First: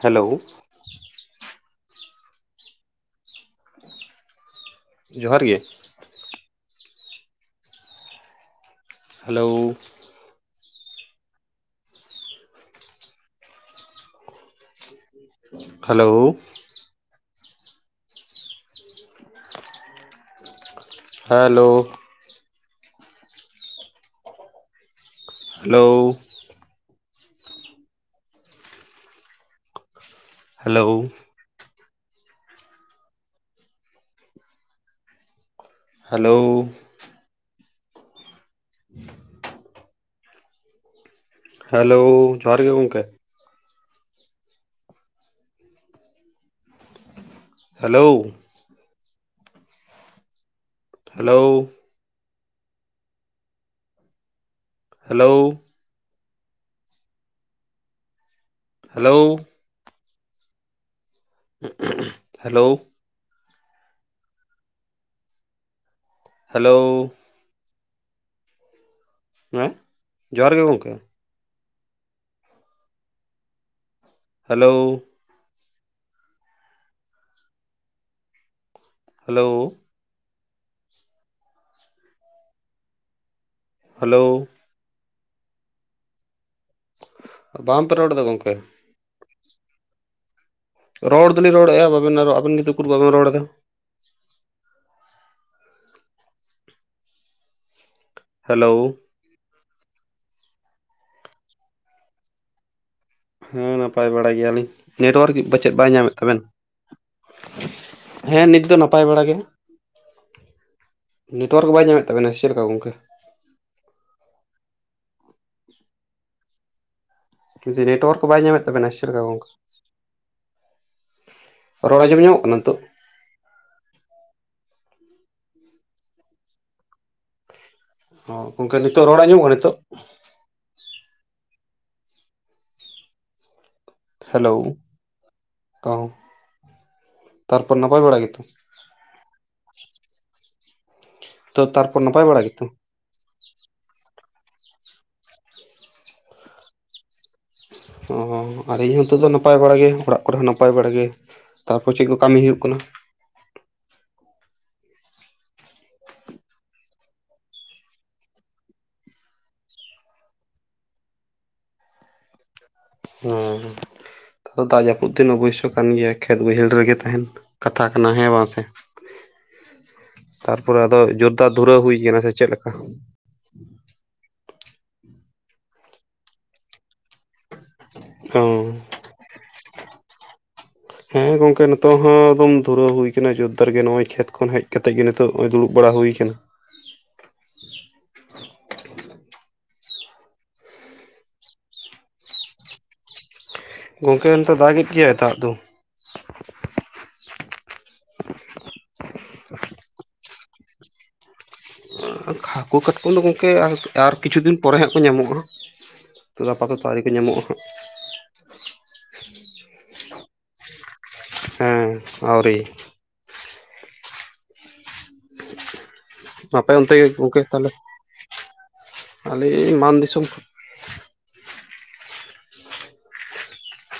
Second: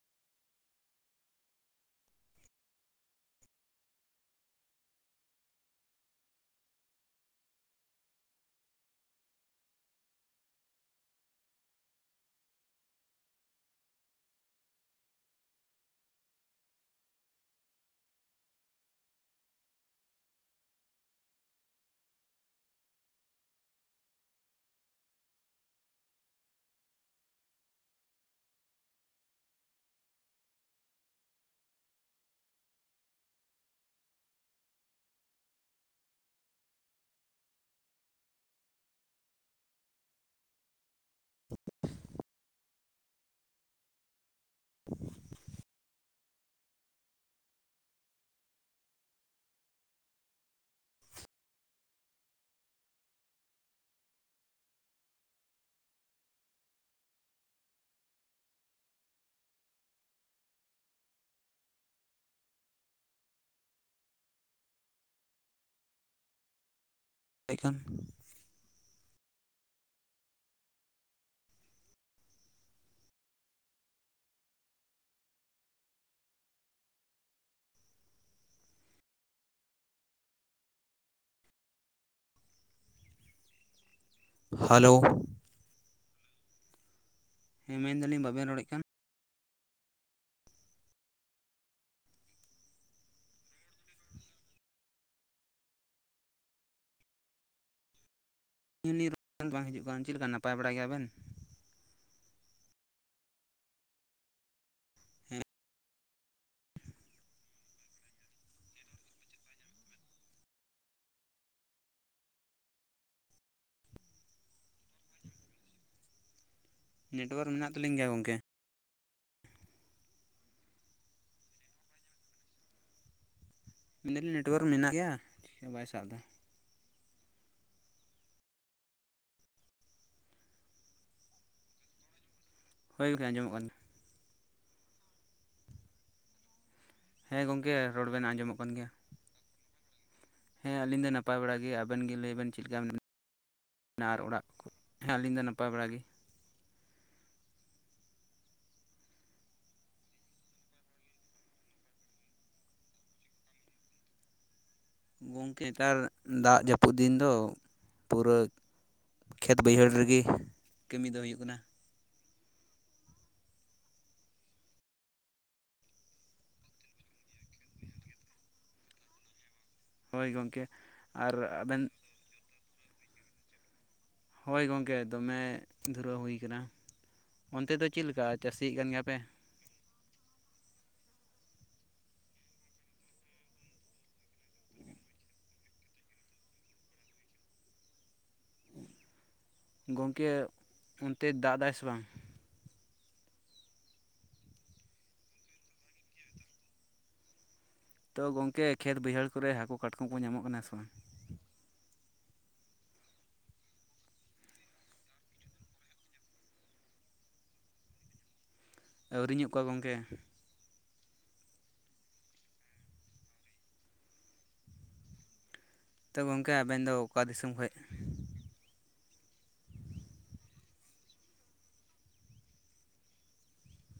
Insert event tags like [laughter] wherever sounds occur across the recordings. [inaudible] Hello. ᱡᱚᱦᱟᱨ ᱜᱮ ᱾ Hello. Hello. Hello. Hello. Hello. Hello. [inaudible] Hello, ᱡᱚᱦᱟᱨ ᱜᱮ ᱜᱚᱝᱠᱮ ᱾ [inaudible] Hello. Hello. Hello. Hello. [inaudible] Hello. Hello. ᱛᱮ ᱠᱷᱟᱱ ᱦᱮᱸ [inaudible] ᱡᱚᱦᱟᱨ ᱜᱮ ᱜᱚᱝᱠᱮ ᱾ ᱦᱮᱞᱳᱣ ᱾ ᱦᱮᱞᱳᱣ ᱾ ᱦᱮᱞᱳᱣ ᱾ ᱦᱟᱞᱳᱣ ᱾ ᱦᱮᱸ ᱵᱟᱝᱯᱮ ᱨᱚᱲ ᱮᱫᱟ ᱢᱮᱱᱫᱟᱞᱤᱧ ᱵᱟᱵᱮᱱ ᱜᱚᱢᱠᱮ ᱨᱚᱲᱮᱫ ᱠᱟᱱ? ᱨᱚᱲ ᱫᱚᱞᱤᱧ ᱨᱚᱲᱮᱫᱼᱟ ᱵᱟᱵᱮᱱ ᱟᱨ ᱟᱵᱮᱱ ᱜᱮᱛᱚ ᱩᱠᱩᱨ ᱵᱟᱵᱮᱱ ᱨᱚᱲ ᱮᱫᱟ ᱾ ᱦᱮᱞᱳ [unintelligible] ᱵᱟᱝ ᱦᱤᱡᱩᱜ ᱠᱟᱱ ᱪᱮᱫ ᱞᱮᱠᱟ ᱱᱟᱯᱟᱭ ᱵᱟᱲᱟᱭ ᱜᱮᱭᱟᱵᱮᱱ? ᱦᱮᱸ ᱱᱟᱯᱟᱭ ᱵᱟᱲᱟ ᱜᱮᱭᱟᱞᱤᱧ, ᱱᱮᱴᱚᱣᱟᱨᱠ ᱦᱮᱸ ᱯᱟᱪᱮᱫ ᱵᱟᱭ ᱧᱟᱢᱮᱫ ᱛᱟᱵᱮᱱ ᱾ [inaudible] ᱦᱮᱸ ᱱᱤᱛ ᱫᱚ ᱱᱟᱯᱟᱭ ᱵᱟᱲᱟ ᱜᱮ ᱾ ᱱᱮᱴᱳᱣᱟᱨᱠ ᱠᱚ ᱵᱟᱭ ᱧᱟᱢᱮᱫ ᱛᱟᱵᱤᱱᱟ ᱥᱮ ᱪᱮᱫ ᱞᱮᱠᱟ ᱜᱚᱝᱠᱮ? ᱱᱮᱴᱣᱟᱨᱠ ᱢᱮᱱᱟᱜ ᱡᱮ ᱛᱟᱹᱞᱤᱧ ᱜᱮᱭᱟ ᱱᱮᱴᱳᱣᱟᱨᱠ ᱠᱚ ᱜᱚᱝᱠᱮ ᱵᱟᱭ ᱧᱟᱢᱮᱫ ᱛᱟᱵᱮᱱᱟ ᱥᱮ ᱪᱮᱫ ᱞᱮᱠᱟ ᱜᱚᱝᱠᱮ? ᱨᱚᱲ ᱟᱸᱡᱚᱢ ᱧᱟᱢᱚᱜ ᱠᱟᱱᱟ ᱱᱤᱛᱚᱜ? ᱢᱮᱱ ᱫᱟᱞᱤᱧ ᱱᱮᱴᱳᱣᱟᱨᱠ ᱢᱮᱱᱟᱜ ᱜᱮᱭᱟ ᱵᱟᱭ ᱥᱟᱵ ᱫᱟ ᱾ ᱦᱚᱸ ᱜᱚᱝᱠᱮ ᱱᱤᱛᱚᱜ ᱨᱚᱲ ᱟᱸᱡᱚᱢᱚᱜ ᱠᱟᱱᱟ ᱱᱤᱛᱚᱜ? ᱦᱳᱭ ᱜᱚᱝᱠᱮ ᱟᱸᱡᱚᱢᱚᱜ ᱠᱟᱱᱟ ᱾ ᱦᱮᱞᱳᱣ [unintelligible] ᱾ ᱦᱮᱸ ᱜᱚᱝᱠᱮ ᱨᱚᱲ ᱵᱮᱱ ᱟᱸᱡᱚᱢᱚᱜ ᱠᱟᱱ ᱜᱮᱭᱟ ᱾ ᱦᱮᱸ ᱟᱹᱞᱤᱧ ᱫᱚ ᱱᱟᱯᱟᱭ ᱵᱟᱲᱟ ᱛᱚ ᱜᱮ, ᱟᱵᱮᱱ ᱛᱟᱨᱯᱚᱨ ᱜᱮ ᱱᱟᱯᱟᱭ ᱞᱟᱹᱭ ᱵᱟᱲᱟ ᱵᱮᱱ ᱪᱮᱫ ᱜᱮᱛᱚ? ᱞᱮᱠᱟ ᱢᱮᱱᱟᱜ ᱟᱨ ᱚᱲᱟᱜ ᱠᱩ ᱦᱮᱸ ᱟᱹᱞᱤᱧ ᱫᱚ ᱱᱟᱯᱟᱭ ᱵᱟᱲᱟ ᱜᱮ ᱾ ᱚ, ᱟᱨ ᱤᱧ ᱦᱚᱸ ᱱᱤᱛᱚᱜ ᱫᱚ ᱱᱟᱯᱟᱭ ᱵᱟᱲᱟ ᱜᱮ ᱚᱲᱟᱜ ᱠᱚᱨᱮ ᱦᱚᱸ ᱱᱟᱯᱟᱭ ᱵᱟᱲᱟ ᱜᱮ ᱾ ᱛᱟᱨᱯᱚᱨ ᱪᱮᱫ ᱠᱚ ᱠᱟᱹᱢᱤ ᱦᱩᱭᱩᱜ ᱠᱟᱱᱟ? ᱜᱚᱝᱠᱮ ᱱᱮᱛᱟᱨ ᱫᱟᱜ ᱡᱟᱹᱯᱩᱫ ᱫᱤᱱ ᱫᱚ ᱯᱩᱨᱟᱹ ᱠᱷᱮᱛ ᱵᱟᱹᱭᱦᱟᱹᱲ ᱨᱮᱜᱮ ᱠᱟᱹᱢᱤ ᱫᱚ ᱦᱩᱭᱩᱜ ᱠᱟᱱᱟ ᱾ ᱦᱩᱸ ᱫᱟᱜ ᱡᱟᱯᱩᱫ ᱫᱤᱱ ᱚᱵᱚᱥᱥᱚᱭ ᱠᱟᱱ ᱜᱮᱭᱟ ᱠᱷᱮᱛ ᱵᱟᱹᱭᱦᱟᱹᱲ ᱨᱮᱜᱮ ᱛᱟᱦᱮᱱ ᱠᱟᱛᱷᱟ ᱠᱟᱱᱟ ᱦᱮ ᱵᱟᱝ ᱥᱮ? ᱦᱳᱭ ᱜᱚᱝᱠᱮ ᱛᱟᱨᱯᱚᱨᱮ ᱟᱫᱚ ᱟᱨ ᱡᱳᱨᱫᱟᱨ ᱟᱵᱮᱱ ᱫᱷᱩᱨᱟᱹᱣ ᱦᱩᱭ ᱟᱠᱟᱱᱟ ᱥᱮ ᱪᱮᱫ ᱞᱮᱠᱟ? ᱦᱳᱭ ᱜᱚᱢᱠᱮ ᱫᱚᱢᱮ ᱫᱷᱩᱨᱟᱹᱣ ᱦᱩᱭ ᱠᱟᱱᱟ ᱚᱱᱛᱮ ᱫᱚ ᱪᱮᱫ ᱞᱮᱠᱟ ᱚ ᱪᱟᱹᱥᱤᱭᱮᱜ ᱠᱟᱱ ᱜᱮᱭᱟ ᱯᱮ? ᱦᱮᱸ ᱜᱚᱝᱠᱮ ᱱᱤᱛᱚᱜ ᱦᱚᱸ ᱮᱠᱫᱚᱢ ᱫᱷᱩᱨᱟᱹᱣ ᱦᱩᱭ ᱟᱠᱟᱱᱟ ᱡᱳᱨᱫᱟᱨ ᱜᱮ ᱱᱚᱜ-ᱚᱭ ᱠᱷᱮᱛ ᱠᱷᱚᱱ ᱦᱮᱡ ᱠᱟᱛᱮᱜ ᱜᱮ ᱱᱤᱛᱳᱜ ᱱᱚᱜ-ᱚᱭ ᱫᱩᱲᱩᱵ ᱵᱟᱲᱟ ᱦᱩᱭ ᱟᱠᱟᱱᱟ ᱾ ᱜᱚᱢᱠᱮ ᱚᱱᱛᱮ ᱫᱟᱜ ᱮᱫᱟᱭ ᱥᱮ ᱵᱟᱝ? ᱜᱚᱢᱠᱮ ᱱᱚᱛᱮ ᱫᱟᱜ ᱮᱫ ᱜᱮᱭᱟᱭ ᱫᱟᱜ ᱫᱚ ᱾ ᱛᱚ ᱜᱚᱝᱠᱮ ᱠᱷᱮᱛ ᱵᱟᱹᱭᱦᱟᱹᱲ ᱠᱚᱨᱮ ᱦᱟᱹᱠᱩ ᱠᱟᱴᱠᱚᱢ ᱠᱚ ᱧᱟᱢᱚᱜ ᱠᱟᱱᱟ ᱥᱮ ᱵᱟᱝ? [unintelligible] ᱦᱟᱹᱠᱩ ᱠᱟᱴᱠᱚᱢ ᱫᱚ ᱜᱚᱢᱠᱮ ᱟᱨ ᱠᱤᱪᱷᱩ ᱫᱤᱱ ᱯᱚᱨᱮ ᱦᱟᱸᱜ ᱠᱚ ᱧᱟᱢᱚᱜᱼᱟ ᱾ ᱱᱤᱛᱚ ᱫᱚ ᱟᱯᱟᱛᱚᱛᱚ ᱟᱣᱨᱤ ᱠᱚ ᱧᱟᱢᱚᱜᱼᱟ ᱦᱟᱸᱜ ᱾ ᱟᱹᱣᱨᱤ ᱧᱚᱜ ᱠᱚᱣᱟ ᱜᱚᱢᱠᱮ? ᱦᱮᱸ ᱟᱹᱣᱨᱤ ᱾ ᱛᱚ ᱜᱚᱝᱠᱮ ᱟᱯᱮ ᱟᱵᱮᱱ ᱫᱚ ᱚᱱᱛᱮ ᱜᱮ ᱚᱠᱟ ᱜᱚᱝᱠᱮ ᱫᱤᱥᱚᱢ ᱠᱷᱚᱡ ᱛᱟᱦᱚᱞᱮ? ᱟᱞᱤᱧ ᱢᱟᱱ ᱫᱤᱥᱚᱢ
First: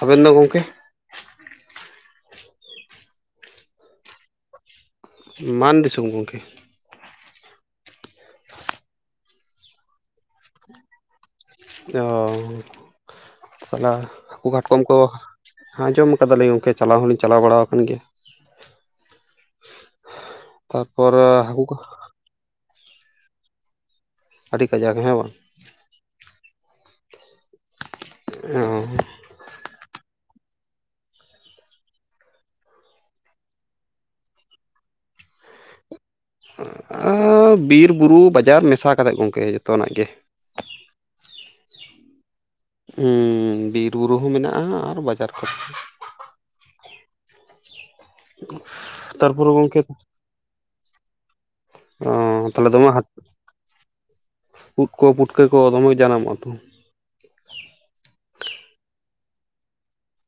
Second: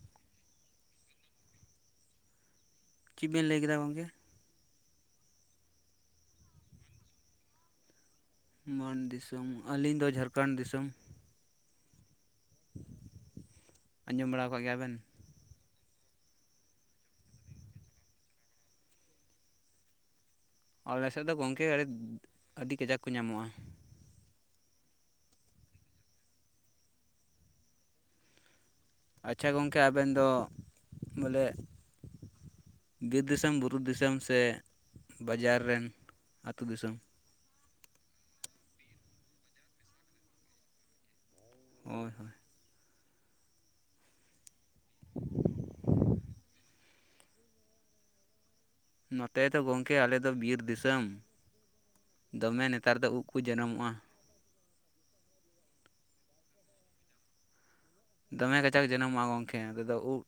ᱟᱵᱮᱱ ᱫᱚ ᱜᱚᱢᱠᱮ? ᱪᱮᱫ ᱵᱮᱱ ᱞᱟᱹᱭ ᱠᱮᱫᱟ ᱜᱚᱝᱠᱮ? ᱢᱟᱱ ᱫᱤᱥᱚᱢ ᱜᱚᱢᱠᱮ ᱾ ᱢᱟᱱ ᱫᱤᱥᱚᱢ, ᱟᱹᱞᱤᱧ ᱫᱚ ᱡᱷᱟᱲᱠᱷᱚᱸᱰ ᱫᱤᱥᱚᱢ ᱾ ᱚᱻ ᱛᱟᱞᱟ ᱟᱸᱡᱚᱢ ᱵᱟᱲᱟ ᱦᱟᱹᱠᱩ ᱟᱠᱟᱫ ᱠᱟᱴᱠᱚᱢ ᱜᱮᱭᱟᱵᱮᱱ ᱠᱚ ᱦᱸᱡᱚᱢ ᱟᱠᱟᱫᱟᱞᱤᱧ ᱜᱚᱢᱠᱮ ᱪᱟᱞᱟᱣ ᱦᱚᱞᱤᱧ ᱪᱟᱞᱟᱣ ᱵᱟᱲᱟ ᱟᱠᱟᱱ ᱜᱮᱭᱟ ᱾ ᱟᱞᱮ ᱛᱟᱨᱯᱚᱨ ᱥᱮᱫ ᱫᱚ ᱦᱟᱹᱠᱩ ᱜᱚᱢᱠᱮ ᱠᱚ ᱟᱹᱰᱤ ᱟᱹᱰᱤ ᱠᱟᱡᱟᱠ ᱠᱚ ᱧᱟᱢᱚᱜᱼᱟ ᱾ ᱟᱹᱰᱤ ᱠᱟᱡᱟᱠ ᱦᱮᱸ ᱵᱟᱝ? ᱚ ᱾ ᱟᱪᱪᱷᱟ ᱜᱚᱢᱠᱮ ᱟᱵᱮᱱ ᱫᱚ ᱵᱚᱞᱮ ᱵᱤᱨ ᱫᱤᱥᱚᱢ, ᱵᱩᱨᱩ ᱫᱤᱥᱚᱢ, ᱥᱮ ᱵᱟᱡᱟᱨ ᱨᱮᱱ? ᱟᱹᱛᱩ ᱫᱤᱥᱚᱢ ᱟᱸ ᱵᱤᱨ ᱵᱩᱨᱩ ᱵᱟᱡᱟᱨ ᱢᱮᱥᱟ ᱠᱟᱛᱮᱫ ᱜᱚᱝᱠᱮ ᱡᱚᱛᱚᱱᱟᱜ ᱜᱮ ᱾ ᱦᱳᱭ ᱦᱳᱭ ᱾ ᱦᱩᱸ ᱵᱤᱨᱵᱩᱨᱩ ᱦᱚᱸ ᱢᱮᱱᱟᱜᱼᱟ ᱟᱨ ᱵᱟᱡᱟᱨ ᱠᱚᱨᱮ ᱦᱚᱸ ᱾ ᱱᱚᱛᱮ ᱛᱟᱨᱯᱚᱨᱮ ᱫᱚ ᱜᱚᱝᱠᱮ ᱜᱚᱢᱠᱮ ᱟᱞᱮ ᱫᱚ ᱵᱤᱨ ᱫᱤᱥᱚᱢ ᱾ ᱚ ᱫᱚᱢᱮ ᱛᱟᱦᱚᱞᱮ ᱱᱮᱛᱟᱨ ᱦᱟᱹᱛᱤ ᱫᱚ ᱩᱵ ᱠᱚ ᱡᱚᱱᱢᱚᱜᱼᱟ ᱾ ᱩᱫ ᱠᱚ ᱯᱩᱴᱠᱟᱹ ᱠᱚ ᱫᱚᱢᱮ ᱠᱚ ᱡᱟᱱᱟᱢᱚᱜ-ᱟ ᱛᱚ ᱾ ᱫᱚᱢᱮ ᱠᱟᱪᱟᱠ ᱡᱟᱱᱟᱢᱚᱜᱼᱟ ᱜᱚᱢᱠᱮ ᱛᱟᱞᱮ ᱫᱚ ᱫᱚ ᱩᱵ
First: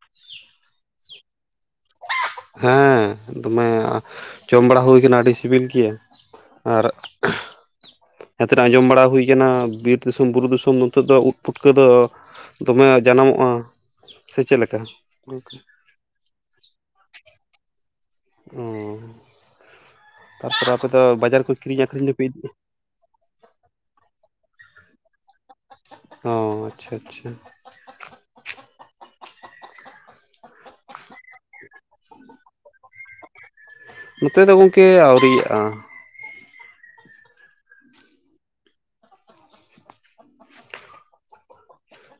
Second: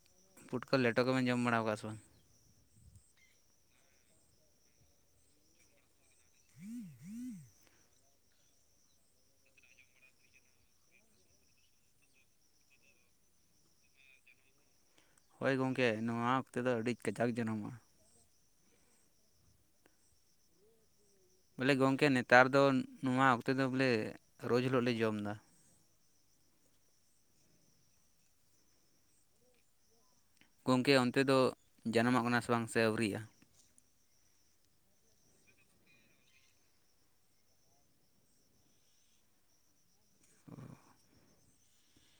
ᱯᱩᱴᱠᱟᱹ ᱞᱮᱴᱚ ᱠᱚᱵᱮᱱ ᱡᱚᱢ ᱵᱟᱲᱟ ᱟᱠᱟᱜ-ᱟ ᱥᱮ ᱵᱟᱝ? ᱦᱮᱸ ᱫᱚᱢᱮ ᱡᱚᱢ ᱵᱟᱲᱟ ᱦᱩᱭ ᱠᱟᱱᱟ ᱟᱹᱰᱤ ᱥᱤᱵᱤᱞ ᱜᱮᱭᱟ ᱟᱨ [unintelligible] ᱟᱸᱡᱚᱢ ᱵᱟᱲᱟ ᱦᱩᱭ ᱠᱟᱱᱟ ᱵᱤᱨ ᱫᱤᱥᱚᱢ ᱵᱩᱨᱩ ᱫᱤᱥᱚᱢ ᱱᱤᱛᱚᱜ ᱫᱚ ᱩᱫ ᱯᱩᱴᱠᱟᱹ ᱫᱚ ᱫᱚᱢᱮ ᱡᱟᱱᱟᱢᱚᱜᱼᱟ [inaudible] ᱥᱮ ᱪᱮᱫ ᱞᱮᱠᱟ? ᱦᱳᱭ ᱜᱚᱢᱠᱮ ᱱᱚᱣᱟ ᱚᱠᱛᱮ ᱫᱚ ᱟᱹᱰᱤ ᱠᱟᱡᱟᱠ ᱡᱟᱱᱟᱢᱚᱜᱼᱟ ᱾ [inaudible] ᱛᱟᱯᱚᱨ ᱟᱯᱮ ᱫᱚ ᱵᱟᱡᱟᱨ ᱠᱚ ᱵᱚᱞᱮ ᱠᱤᱨᱤᱧ ᱜᱚᱝᱠᱮ ᱟᱠᱷᱨᱤᱧ ᱫᱚᱯᱮ ᱤᱫᱤ ᱱᱮᱛᱟᱨ ᱫᱚ ᱱᱚᱣᱟ ᱚᱠᱛᱮ ᱫᱚ ᱵᱚᱞᱮ ᱨᱳᱡᱽ ᱦᱤᱞᱳᱜ ᱞᱮ ᱡᱚᱢ ᱮᱫᱟ ᱾ ᱚ ᱟᱪᱪᱷᱟ ᱟᱪᱪᱷᱟ ᱾ ᱜᱚᱢᱠᱮ ᱚᱱᱛᱮ ᱫᱚ ᱡᱟᱱᱟᱢᱚᱜ ᱠᱟᱱᱟ ᱥᱮ ᱵᱟᱝ ᱥᱮ ᱟᱹᱣᱨᱤᱜᱼᱟ? ᱱᱚᱛᱮ ᱫᱚ ᱜᱚᱢᱠᱮ ᱟᱹᱣᱨᱤᱭᱟᱜᱼᱟ ᱾ ᱚ ᱾ [inaudible]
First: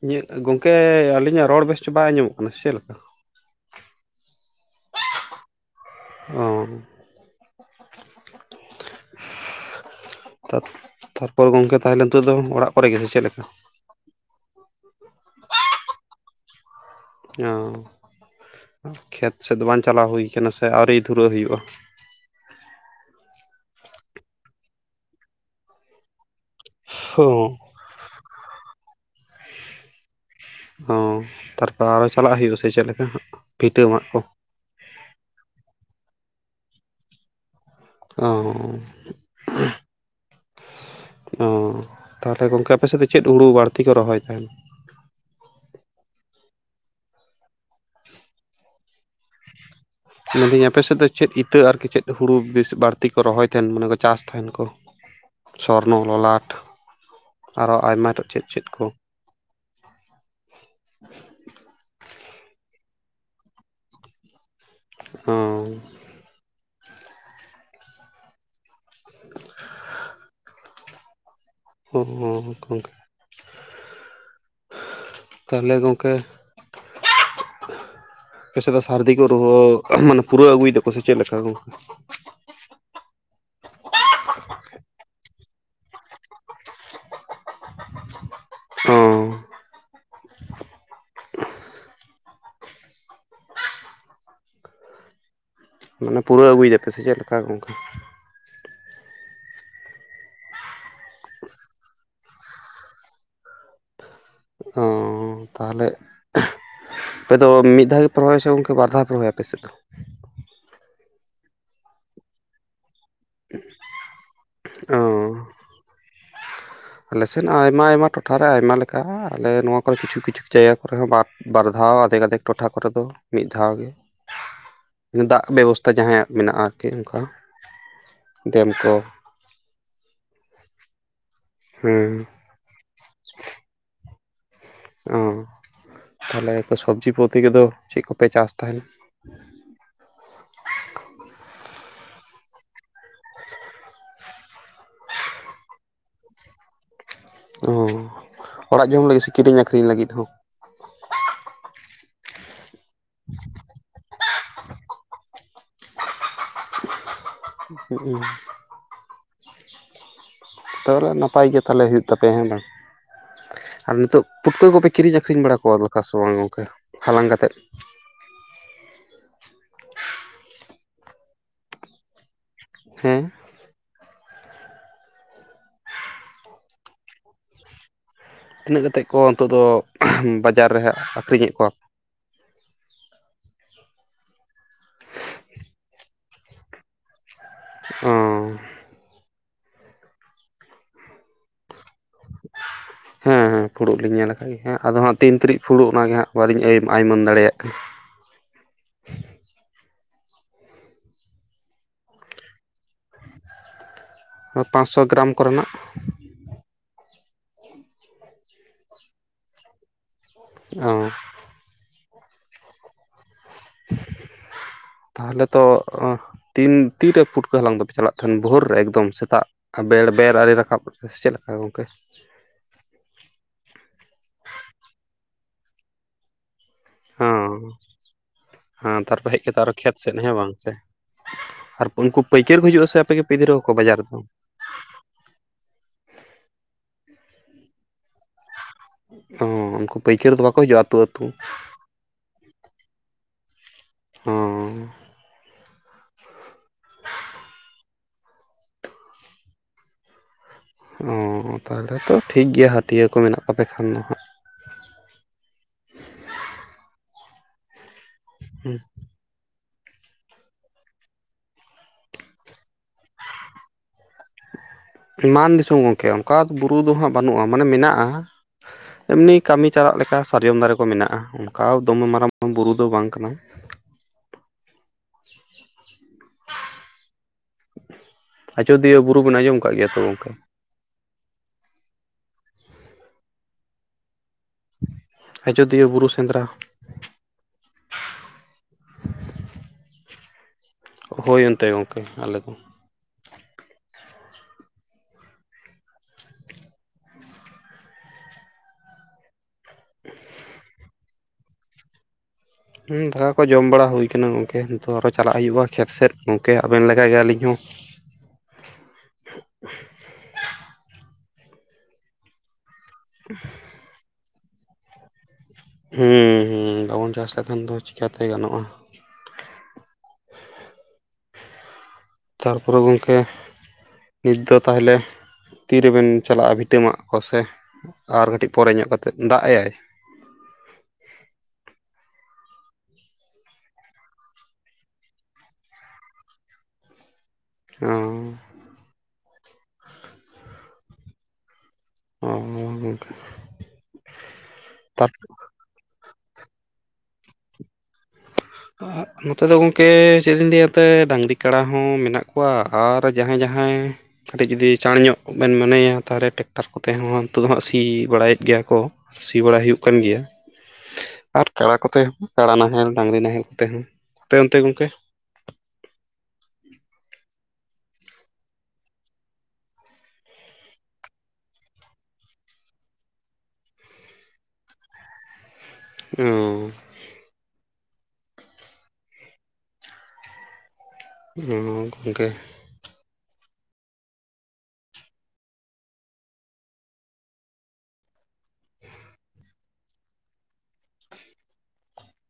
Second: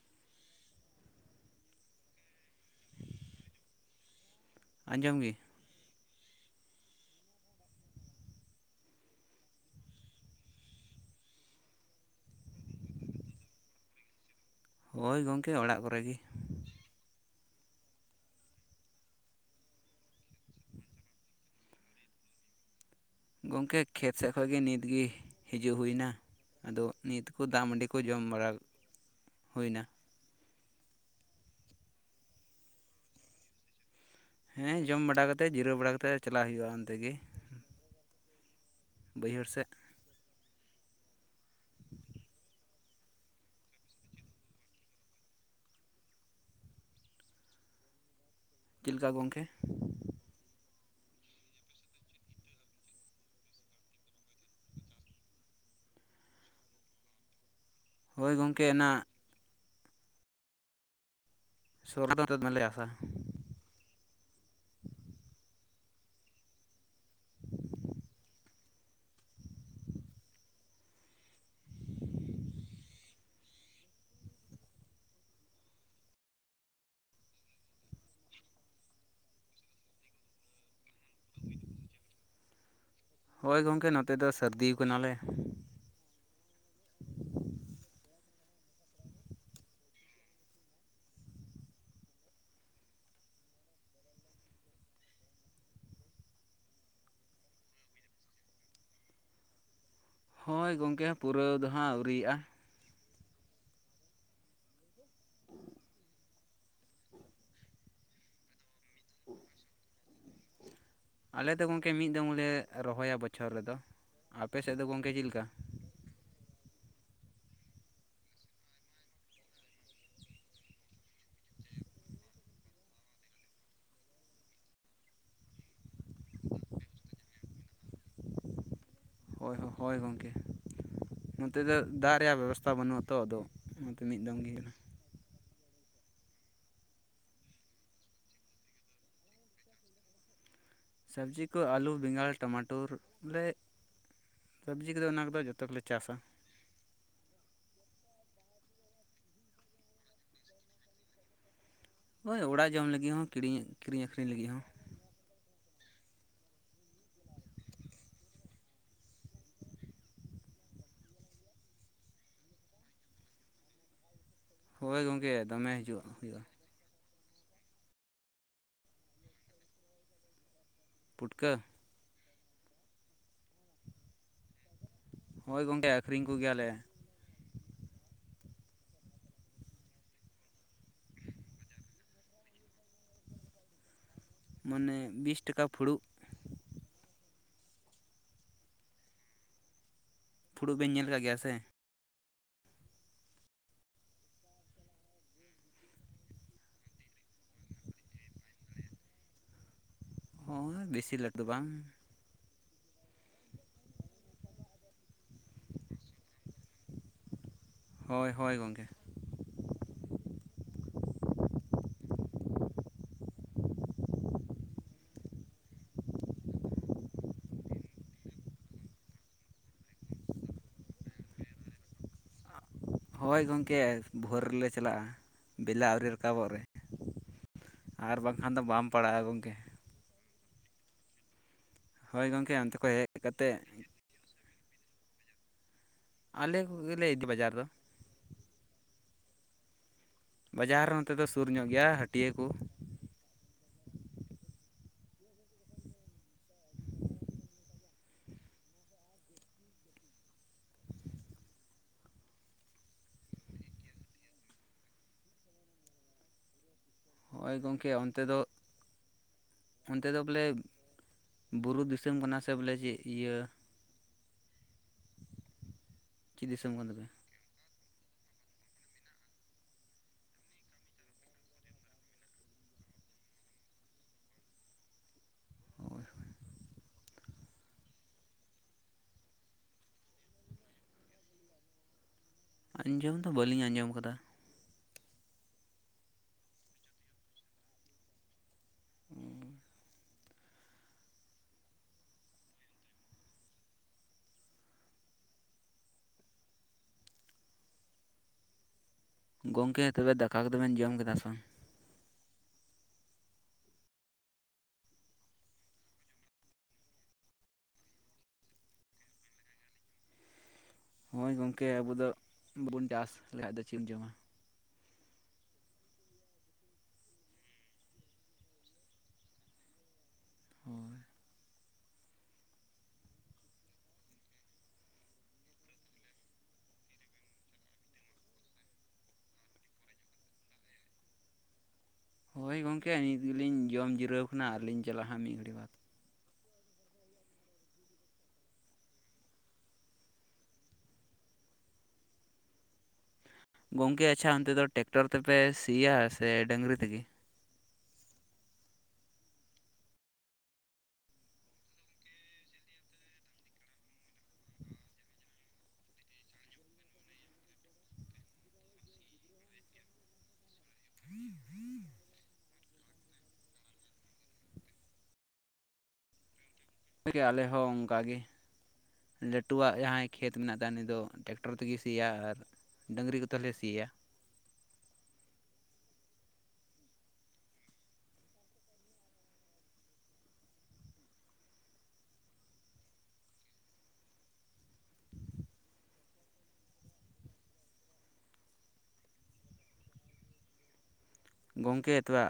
ᱤᱧᱟᱹᱜ ᱜᱚᱝᱠᱮ ᱟᱹᱞᱤᱧᱟᱜ ᱨᱚᱲ ᱵᱮᱥ ᱴᱷᱤᱠ ᱵᱟᱭ ᱟᱸᱡᱚᱢᱚᱜ ᱠᱟᱱᱟ ᱪᱮᱫ ᱞᱮᱠᱟ? ᱟᱸᱡᱚᱢ ᱜᱮ ᱾ ᱚ ᱾ [inaudible] ᱛᱟᱯᱚᱨ ᱜᱚᱝᱠᱮ ᱛᱟᱦᱮᱞᱮ ᱱᱤᱛᱳᱜ ᱫᱚ ᱚᱲᱟᱜ ᱠᱚᱨᱮ ᱜᱮ ᱥᱮ ᱪᱮᱫ ᱞᱮᱠᱟ? ᱦᱳᱭ ᱜᱚᱝᱠᱮ ᱚᱲᱟᱜ ᱠᱚᱨᱮ ᱜᱮ ᱾ ᱚ ᱾ [inaudible] ᱠᱷᱮᱛ ᱥᱮᱫ ᱫᱚ ᱵᱟᱝ ᱪᱟᱞᱟᱣ ᱦᱩᱭ ᱟᱠᱟᱱᱟ ᱥᱮ ᱟᱹᱣᱨᱤ ᱫᱷᱩᱨᱟᱹᱜ ᱦᱩᱭᱩᱜᱼᱟ? ᱜᱚᱝᱠᱮ ᱠᱷᱮᱛ ᱥᱮᱫ ᱠᱷᱚᱱ ᱜᱮ ᱱᱤᱛ ᱜᱮ ᱦᱤᱡᱩᱜ ᱦᱩᱭ ᱮᱱᱟ ᱾ ᱟᱫᱚ ᱱᱤᱛ ᱚ ᱠᱚ ᱫᱟᱜ ᱢᱟᱺᱰᱤ ᱠᱚ ᱡᱚᱢ ᱵᱟᱲᱟ [inaudible] ᱦᱩᱭ ᱮᱱᱟ ᱾ ᱚ ᱛᱟᱨᱯᱚᱨ ᱟᱨᱚ ᱪᱟᱞᱟᱜ ᱦᱩᱭᱩᱜᱼᱟ ᱥᱮ ᱪᱮᱫ ᱞᱮᱠᱟ ᱦᱟᱜ [unintelligible] ᱠᱚ? ᱦᱮᱸ ᱡᱚᱢ ᱵᱟᱲᱟ ᱠᱟᱛᱮ ᱡᱤᱨᱟᱹᱣ ᱵᱟᱲᱟ ᱠᱟᱛᱮ ᱪᱟᱞᱟᱜ ᱦᱩᱭᱩᱜᱼᱟ ᱚᱱᱛᱮ ᱜᱮ ᱾ ᱚᱻ ᱾ ᱵᱟᱹᱭᱦᱟᱹᱲ ᱥᱮᱫ ᱚᱻ ᱛᱟᱦᱚᱞᱮ ᱜᱚᱝᱠᱮ ᱟᱯᱮ ᱥᱮᱫ ᱫᱚ ᱪᱮᱫ ᱦᱩᱲᱩ ᱵᱟᱹᱲᱛᱤ ᱠᱚ ᱨᱚᱦᱚᱭ ᱛᱟᱦᱮᱱᱟ? ᱪᱮᱫ ᱞᱮᱠᱟ ᱜᱚᱝᱠᱮ? ᱢᱮᱱᱫᱟᱹᱧ ᱟᱯᱮ ᱥᱮᱫ ᱫᱚ ᱪᱮᱫ ᱤᱛᱟᱹ ᱟᱨᱠᱤ ᱪᱮᱫ ᱦᱩᱲᱩ ᱵᱮᱥ ᱵᱟᱹᱲᱛᱤ ᱠᱚ ᱨᱚᱦᱚᱭ ᱛᱟᱦᱮᱱ, ᱢᱟᱱᱮ ᱠᱚ ᱪᱟᱥ ᱛᱟᱦᱮᱱ ᱠᱚ ᱾ ᱥᱚᱨᱱᱚ ᱞᱚᱞᱟᱴ [inaudible] ᱟᱨᱚ ᱟᱭᱢᱟ ᱦᱳᱭ ᱪᱮᱫ ᱜᱚᱢᱠᱮ ᱪᱮᱫ ᱠᱚ ᱚᱱᱟ ᱾ [unintelligible] ᱟᱥᱟ ᱾ ᱚ ᱾ [inaudible] [unintelligible] [inaudible] ᱛᱟᱦᱚᱞᱮ ᱜᱚᱝᱠᱮ [inaudible] [inaudible] ᱟᱯᱮ ᱥᱮᱫ ᱫᱚ ᱥᱟᱹᱨᱫᱤ ᱠᱚ [unintelligible] ᱢᱟᱱᱮ ᱯᱩᱨᱟᱹᱣ ᱟᱹᱜᱩᱭ ᱮᱫᱟ ᱠᱚ ᱥᱮ ᱪᱮᱫ ᱞᱮᱠᱟ ᱜᱚᱝᱠᱮ? ᱦᱳᱭ ᱜᱚᱝᱠᱮ ᱱᱚᱛᱮ ᱫᱚ ᱥᱟᱹᱨᱫᱤ ᱟᱠᱟᱱᱟ ᱞᱮ ᱾ ᱚ ᱾ ᱢᱟᱱᱮ ᱯᱩᱨᱟᱹᱣ ᱟᱹᱜᱩᱭ ᱮᱫᱟ ᱯᱮ ᱥᱮ ᱪᱮᱫ ᱞᱮᱠᱟ ᱜᱚᱝᱠᱮ? ᱱᱚᱸᱜᱼᱚᱭ ᱜᱚᱝᱠᱮ ᱦᱟᱸᱜ ᱯᱩᱨᱟᱹᱣ ᱫᱚ ᱦᱟᱸᱜ ᱟᱹᱣᱨᱤᱭᱟᱜᱼᱟ ᱾ ᱚᱸᱻ ᱾ ᱛᱟᱦᱚᱞᱮ [inaudible] ᱟᱯᱮᱫᱚ ᱢᱤᱫ ᱫᱷᱟᱣ ᱜᱮᱯᱮ ᱨᱚᱦᱚᱭᱟ ᱥᱮ ᱜᱚᱝᱠᱮ ᱵᱟᱨ ᱫᱷᱟᱣ ᱯᱮ ᱨᱚᱦᱚᱭᱟ ᱟᱯᱮ ᱥᱮᱫ ᱫᱚ? ᱟᱞᱮ ᱫᱚ ᱜᱚᱝᱠᱮ ᱢᱤᱫ ᱫᱚᱢ ᱞᱮ ᱨᱚᱦᱚᱭᱟ ᱵᱚᱪᱷᱚᱨ ᱨᱮᱫᱚ ᱾ ᱟᱯᱮ ᱥᱮᱫ ᱫᱚ ᱚ ᱜᱚᱝᱠᱮ ᱪᱮᱫ ᱞᱮᱠᱟ? ᱟᱞᱮᱥᱮᱫ ᱦᱚ ᱟᱭᱢᱟ ᱟᱭᱢᱟ ᱴᱚᱴᱷᱟ ᱨᱮ ᱟᱭᱢᱟ ᱞᱮᱠᱟ ᱦᱟᱜ, ᱟᱞᱮ ᱱᱚᱣᱟ ᱠᱚᱨᱮ ᱠᱤᱪᱷᱩ ᱠᱤᱪᱷᱩ ᱡᱟᱭᱜᱟ ᱠᱚᱨᱮ ᱦᱚᱸ ᱵᱟ ᱵᱟᱨ ᱫᱷᱟᱣ ᱟᱫᱷᱮᱠ ᱟᱫᱷᱮᱠ ᱴᱚᱴᱷᱟ ᱠᱚᱨᱮ ᱫᱚ ᱢᱤᱫ ᱫᱷᱟᱣ ᱜᱮ ᱾ ᱫᱟᱜ ᱵᱮᱵᱚᱥᱛᱷᱟ ᱡᱟᱦᱟᱸᱭᱟᱜ ᱢᱮᱱᱟᱜᱼᱟ ᱟᱨᱠᱤ ᱚᱱᱠᱟ [inaudible] ᱰᱮᱢ ᱠᱚ ᱾ ᱦᱳᱭ ᱦᱳᱭ ᱜᱚᱝᱠᱮ ᱱᱚᱛᱮ ᱫᱚ ᱦᱮᱸ ᱫᱟᱜ ᱨᱮᱭᱟᱜ ᱵᱮᱵᱚᱥᱛᱷᱟ ᱵᱟᱹᱱᱩᱜ ᱟᱛᱚ, ᱟᱫᱚ ᱚᱱᱟᱛᱮ ᱢᱤᱫ ᱫᱚᱢ ᱜᱮ ᱦᱩᱭᱩᱜᱼᱟ ᱾ ᱚ ᱛᱟᱦᱚᱞᱮ ᱥᱚᱵᱽᱡᱤ ᱯᱚᱛᱤ, ᱠᱟᱫᱚ ᱪᱮᱫ ᱠᱚᱯᱮ ᱪᱟᱥ ᱛᱟᱦᱮᱱᱟ? ᱥᱚᱵᱽᱡᱤ ᱠᱚ ᱟᱹᱞᱩ, ᱵᱮᱸᱜᱟᱲ, ᱴᱚᱢᱮᱴᱚᱨ ᱵᱚᱞᱮ ᱥᱚᱵᱽᱡᱤ ᱠᱚᱫᱚ ᱚᱱᱟ ᱠᱚᱫᱚ, ᱡᱚᱛᱚ ᱜᱮᱞᱮ ᱪᱟᱥᱟ᱾ ᱚ ᱚᱲᱟᱜ ᱡᱚᱢ ᱞᱟᱹᱜᱤᱫ ᱥᱮ, ᱠᱤᱨᱤᱧ ᱟᱹᱠᱷᱨᱤᱧ ᱞᱟᱹᱜᱤᱫ ᱦᱚᱸ? ᱦᱳᱭ ᱚᱲᱟᱜ ᱡᱚᱢ ᱞᱟᱹᱜᱤᱫ ᱦᱚᱸ, ᱠᱤᱨᱤᱧ ᱠᱤᱨᱤᱧ ᱟᱠᱠᱷᱨᱤᱧ ᱞᱟᱹᱜᱤᱫ ᱦᱚᱸ᱾ ᱦᱩᱜ ᱩ ᱛᱚ ᱵᱚᱞᱮ ᱱᱟᱯᱟᱭ ᱜᱮ ᱛᱟᱦᱚᱞᱮ ᱦᱳᱭᱳᱜ ᱛᱟᱯᱮᱭᱟ, ᱦᱮᱸ ᱵᱟᱝ ᱟᱨ ᱱᱤᱛᱚᱜ? ᱯᱩᱴᱠᱟᱹ ᱠᱚᱯᱮ ᱦᱳᱭ ᱠᱤᱨᱤᱧ ᱜᱚᱢᱠᱮ ᱟᱹᱠᱷᱨᱤᱧ ᱵᱟᱲᱟ ᱫᱚᱢᱮ ᱠᱚᱣᱟ ᱞᱮᱠᱟ ᱦᱤᱡᱩᱜ ᱥᱮ ᱵᱟᱝ, ᱦᱩᱭᱩᱜᱼᱟ ᱜᱚᱝᱠᱮ ᱦᱟᱞᱟᱝ ᱠᱟᱛᱮᱫ? ᱯᱩᱴᱠᱟᱹ ᱦᱮᱸ, ᱦᱳᱭ ᱜᱚᱝᱠᱮ ᱟᱠᱷᱨᱤᱧ ᱠᱚᱜᱮᱭᱟᱞᱮ᱾ ᱛᱤᱱᱟᱹᱜ ᱠᱟᱛᱮᱫ ᱠᱚ ᱱᱤᱛᱚᱜ ᱫᱚ, ᱵᱟᱡᱟᱨ ᱨᱮ ᱦᱟᱜ ᱟᱹᱠᱷᱨᱤᱧᱮᱫ ᱠᱚᱣᱟ ᱠᱚ? ᱢᱟᱱᱮ ᱵᱤᱥ ᱴᱟᱠᱟ ᱯᱷᱩᱲᱩᱜ᱾ ᱚ, ᱯᱷᱩᱲᱩᱜ ᱵᱮᱱ ᱧᱮᱞ ᱠᱟᱜ ᱜᱮᱭᱟ ᱥᱮ? ᱦᱮᱸ ᱦᱮᱸ ᱯᱷᱩᱲᱩᱜ ᱞᱤᱧ ᱧᱮᱞ ᱠᱟᱫ ᱜᱮᱭᱟ, ᱦᱮᱸ ᱟᱫᱚ ᱦᱟᱸᱜ ᱛᱤᱱ ᱛᱩᱨᱤᱡ ᱯᱷᱩᱲᱩᱜ ᱚᱱᱟ ᱜᱮ ᱦᱟᱸᱜ ᱵᱟ. ᱞᱤᱧ ᱟᱭᱩᱢᱟᱹᱱ ᱫᱟᱲᱮᱭᱟᱜ ᱠᱟᱱᱟ᱾ ᱵᱟ. ᱧ ᱫᱟᱲᱟᱭᱟᱜ ᱛᱟᱦᱮᱫ [inaudible] [unintelligible] ᱦᱳᱭ ᱵᱮᱥᱤ ᱞᱟᱹᱠ ᱫᱚ ᱵᱟᱝ᱾ ᱯᱟᱸᱥᱥᱳ ᱜᱨᱟᱢ ᱠᱚ ᱨᱮᱱᱟᱜ᱾ ᱦᱳᱭ, ᱦᱳᱭ, ᱜᱚᱝᱠᱮ᱾ ᱚ ᱛᱟᱦᱞᱮ ᱛᱚ ᱚ ᱛᱤᱱ ᱛᱤᱨᱮ ᱯᱷᱩᱴᱠᱟᱹ ᱦᱟᱞᱟᱝ ᱫᱚᱯᱮ ᱪᱟᱞᱟᱜ ᱛᱟᱦᱮᱱ, ᱵᱷᱳᱨ ᱨᱮ ᱮᱠᱫᱚᱢ ᱥᱮᱛᱟᱜ ᱵᱮᱲ ᱵᱮᱨ ᱟᱹᱣ ᱨᱤᱱ ᱨᱟᱠᱟᱵ? ᱱᱮᱥ ᱪᱮᱫ ᱞᱮᱠᱟ ᱜᱚᱝᱠᱮ? ᱦᱳᱭ ᱜᱚᱝᱠᱮ ᱵᱷᱳᱨ ᱨᱮᱞᱮ ᱪᱟᱞᱟᱜᱼᱟ, ᱵᱮᱞᱟ ᱟᱹᱣᱨᱤ ᱨᱟᱠᱟᱵᱚᱜ ᱨᱮ᱾ ᱦᱚᱸ ᱟᱨ ᱵᱟᱝᱠᱷᱟᱱ ᱫᱚ ᱵᱟᱢ ᱦᱮᱸ, ᱯᱟᱲᱟᱜᱼᱟ ᱛᱟᱨᱯᱚᱨᱮ ᱦᱮᱡ ᱜᱚᱢᱠᱮ ᱠᱟᱛᱮᱫ ᱟᱨᱚ ᱠᱷᱮᱛ ᱥᱮᱫ, ᱦᱮᱸ ᱵᱟᱝ ᱥᱮ? ᱩᱱᱠᱩ ᱦᱳᱭ ᱜᱚᱢᱠᱮ ᱯᱟᱹᱭᱠᱟᱹᱨ ᱠᱚ ᱚᱱᱛᱮ ᱦᱤᱡᱩᱜᱼᱟ ᱠᱷᱚᱡ ᱥᱮ, ᱦᱮᱡ ᱟᱯᱮᱜᱮᱯᱮ ᱤᱫᱤᱴᱚ ᱠᱟᱛᱮᱫ ᱠᱟᱠᱚᱣᱟ ᱠᱚ ᱵᱟᱡᱟᱨ ᱨᱮᱫᱚ? ᱟᱞᱮ ᱠᱚᱜᱮᱞᱮ ᱤᱫᱤ ᱵᱟᱡᱟᱨ ᱫᱚ᱾ ᱚᱸ ᱩᱱᱠᱩ ᱯᱟᱹᱭᱠᱟᱹᱨ ᱫᱚ ᱵᱟᱠᱚ ᱦᱤᱡᱩᱜᱼᱟ ᱵᱟᱡᱟᱨ ᱦᱚ ᱟᱹᱛᱩ ᱱᱚᱛᱮ ᱟᱹᱛᱩ ᱫᱚ ᱥᱩᱨ ᱧᱚᱜ ᱜᱮᱭᱟ, ᱦᱟᱹᱴᱤᱭᱟᱹᱟᱹ ᱠᱚ᱾ ᱦᱚᱸ᱾ ᱦᱚᱸ ᱛᱟᱦᱚᱞᱮ ᱛᱚ ᱴᱷᱤᱠ ᱜᱮᱭᱟ, ᱦᱟᱹᱴᱤᱭᱟᱹ ᱠᱚ ᱢᱮᱱᱟᱜ ᱛᱟᱯᱮ ᱠᱷᱟᱱ ᱫᱚ ᱦᱟᱸᱜ᱾ ᱦᱚᱜᱼᱚᱭ ᱜᱚᱢᱠᱮ ᱚᱱᱛᱮ ᱫᱚ ᱦᱩᱸ, ᱚᱱᱛᱮ ᱫᱚ ᱵᱚᱞᱮ ᱵᱩᱨᱩ ᱫᱤᱥᱚᱢ ᱠᱟᱱᱟ, ᱥᱮ ᱵᱚᱞᱮ ᱪᱮᱫ ᱤᱭᱟᱹ ᱢᱟᱱ ᱫᱤᱥᱚᱢ ᱜᱚᱢᱠᱮ ᱚᱱᱠᱟ ᱪᱮᱫ ᱫᱤᱥᱚᱢ ᱵᱩᱨᱩ ᱠᱟᱱ ᱫᱚ, ᱛᱟᱯᱮᱭᱟ ᱦᱟᱸᱜ ᱵᱟᱹᱱᱩᱜᱼᱟ ᱢᱟᱱᱮ ᱢᱮᱱᱟᱜᱼᱟ᱾ ᱮᱢᱱᱤ ᱠᱟᱹᱢᱤ ᱪᱟᱞᱟᱜ ᱞᱮᱠᱟ ᱥᱟᱨᱡᱚᱢ ᱫᱟᱨᱮ ᱠᱚ ᱢᱮᱱᱟᱜᱼᱟ, ᱚᱱᱠᱟ ᱫᱚᱢᱮ ᱢᱟᱨᱟᱝ ᱵᱩᱨᱩ ᱫᱚ ᱵᱟᱝ ᱠᱟᱱᱟ᱾ ᱦᱳᱭ, ᱦᱳᱭ᱾ ᱟᱡᱚᱫᱤᱭᱟᱹ ᱵᱩᱨᱩᱵᱮᱱ ᱟᱡᱚᱢ ᱠᱟᱫ ᱜᱮᱭᱟ ᱛᱚ ᱜᱚᱝᱠᱮ? ᱟᱸᱡᱚᱢ ᱫᱚ ᱵᱟᱹᱞᱤᱧ ᱟᱸᱡᱚᱢ ᱠᱟᱫᱟ᱾ ᱟᱡᱳᱫᱤᱭᱟᱹ ᱵᱩᱨᱩ ᱥᱮᱸᱫᱽᱨᱟ ᱚ [inaudible] [unintelligible] ᱦᱳᱭ ᱮᱱᱛᱮ ᱜᱚᱢᱠᱮ ᱟᱞᱮᱫᱚ᱾ ᱜᱚᱝᱠᱮ ᱛᱚᱵᱮ ᱫᱟᱠᱟ ᱠᱚᱫᱚᱵᱮᱱ ᱡᱚᱢ ᱠᱮᱫᱟ ᱥᱮ ᱵᱟᱝ? ᱫᱟᱠᱟ ᱠᱚ ᱡᱚᱢ ᱵᱟᱲᱟ ᱦᱳᱭ ᱠᱟᱱᱟ, ᱜᱚᱢᱠᱮ ᱱᱤᱛᱚᱜ ᱟᱨᱚ ᱪᱟᱞᱟᱜ ᱦᱳᱭᱳᱜᱼᱟ ᱠᱷᱮᱛ ᱥᱮᱫ ᱜᱚᱢᱠᱮ ᱟᱵᱮᱱ ᱞᱮᱠᱟ ᱜᱮ ᱟᱹᱞᱤᱧ ᱦᱚᱸ᱾ ᱦᱚᱺᱭ ᱜᱚᱝᱠᱮ, ᱟᱵᱚ ᱫᱚ ᱵᱚᱵᱚᱱ ᱪᱟᱥ ᱞᱮᱠᱷᱟᱡ ᱫᱚ ᱪᱮᱜ ᱮᱢ ᱡᱚᱢᱟ? ᱦᱚᱸ-ᱦᱚᱸ, ᱵᱟᱵᱚᱱ ᱪᱟᱥ ᱞᱮᱠᱷᱟᱱ ᱫᱚ ᱪᱮᱠᱟᱛᱮ ᱜᱟᱱᱚᱜᱼᱟ? ᱦᱳᱭ᱾ ᱛᱟᱨᱯᱚᱨᱮ ᱜᱚᱝᱠᱮ, ᱱᱤᱛ ᱫᱚ ᱛᱟᱦᱞᱮ ᱛᱤᱨᱮᱹᱵᱮᱹᱱ ᱪᱟᱞᱟᱜᱼᱟ ᱵᱷᱤᱴᱟᱹ ᱢᱟᱜ ᱠᱚ ᱥᱮ ᱟᱨ ᱠᱟᱹᱴᱤᱜ ᱯᱚᱨᱮ ᱧᱚᱜ ᱠᱟᱛᱮᱫ ᱫᱟᱜ ᱮᱭᱟᱭ? ᱦᱳᱭ ᱜᱚᱝᱠᱮ, ᱧᱤᱛ ᱜᱤᱞᱤᱧ ᱡᱚᱢ ᱡᱤᱨᱟᱹᱣ ᱠᱟᱱᱟ ᱟᱨᱞᱤᱧ ᱪᱟᱞᱟᱜ ᱦᱟᱸᱜ ᱢᱤᱜ ᱜᱷᱟᱹᱲᱤᱜ ᱵᱟᱫᱽ᱾ ᱚᱸ᱾ ᱚᱸ ᱣᱚᱝᱠᱟ! ᱜᱚᱝᱠᱮ ᱟᱪᱷᱟ, ᱚᱱᱛᱮ ᱫᱚ ᱴᱮᱠᱴᱚᱨ ᱛᱮᱯᱮ ᱥᱤᱭᱟ ᱥᱮ ᱰᱟᱹᱝᱨᱤ ᱛᱮᱹᱜᱮᱹ? ᱱᱚᱛᱮ ᱫᱚ ᱜᱚᱝᱠᱮ, ᱪᱮᱜ ᱞᱤᱧ ᱞᱟᱹᱭᱟ ᱮᱛᱮ ᱰᱟᱝᱨᱤ, ᱠᱟᱲᱟ ᱦᱚᱸ ᱢᱮᱱᱟᱜ ᱠᱚᱣᱟ ᱟᱨ ᱡᱟᱦᱟᱸ-ᱡᱟᱦᱟᱸᱭ ᱠᱟᱹᱴᱤᱡ ᱡᱩᱫᱤ ᱪᱟᱬ ᱧᱚᱜ ᱵᱮᱱ ᱢᱚᱱᱮᱭᱟ ᱛᱟᱦᱞᱮ ᱴᱮᱠᱴᱟᱨ ᱠᱚᱛᱮ ᱦᱚᱸ ᱛᱳᱜ ᱫᱚ ᱦᱟᱸᱜ ᱥᱤ ᱵᱟᱲᱟᱭᱮᱜ ᱜᱮᱭᱟ ᱠᱚ᱾ ᱥᱤ ᱵᱟᱲᱟ ᱦᱩᱭᱩᱜ ᱠᱟᱱ ᱜᱮᱭᱟ ᱟᱨ ᱠᱟᱲᱟ ᱠᱚᱛᱮ, ᱠᱟᱲᱟ ᱱᱟᱦᱮᱞ, ᱰᱟᱝᱨᱤ ᱱᱟᱦᱮᱞ ᱛᱮ ᱦᱚᱸ᱾ ᱯᱮ ᱚᱱᱛᱮ ᱜᱚᱝᱠᱮ? ᱛᱮᱜᱮ ᱟᱞᱮ ᱦᱚᱸ ᱚᱝᱠᱟᱜ ᱜᱮ᱾ ᱞᱟᱹᱴᱩᱣᱟᱜ ᱡᱟᱦᱟᱸᱭ ᱠᱷᱮᱛ ᱢᱮᱱᱟᱜ ᱛᱟ ᱩᱱᱤ ᱫᱚ ᱴᱮᱠᱴᱚᱨ ᱛᱮᱜᱮ ᱥᱤᱭᱟ ᱟᱨ ᱰᱟᱹᱝᱨᱤ ᱠᱚᱛᱮ ᱞᱮ ᱥᱤᱭᱟ᱾ ᱦᱩᱶ᱾ ᱚᱸ ᱜᱚᱝᱠᱮ᱾ ᱜᱚᱝᱠᱮ, ᱮᱛᱣᱟᱜ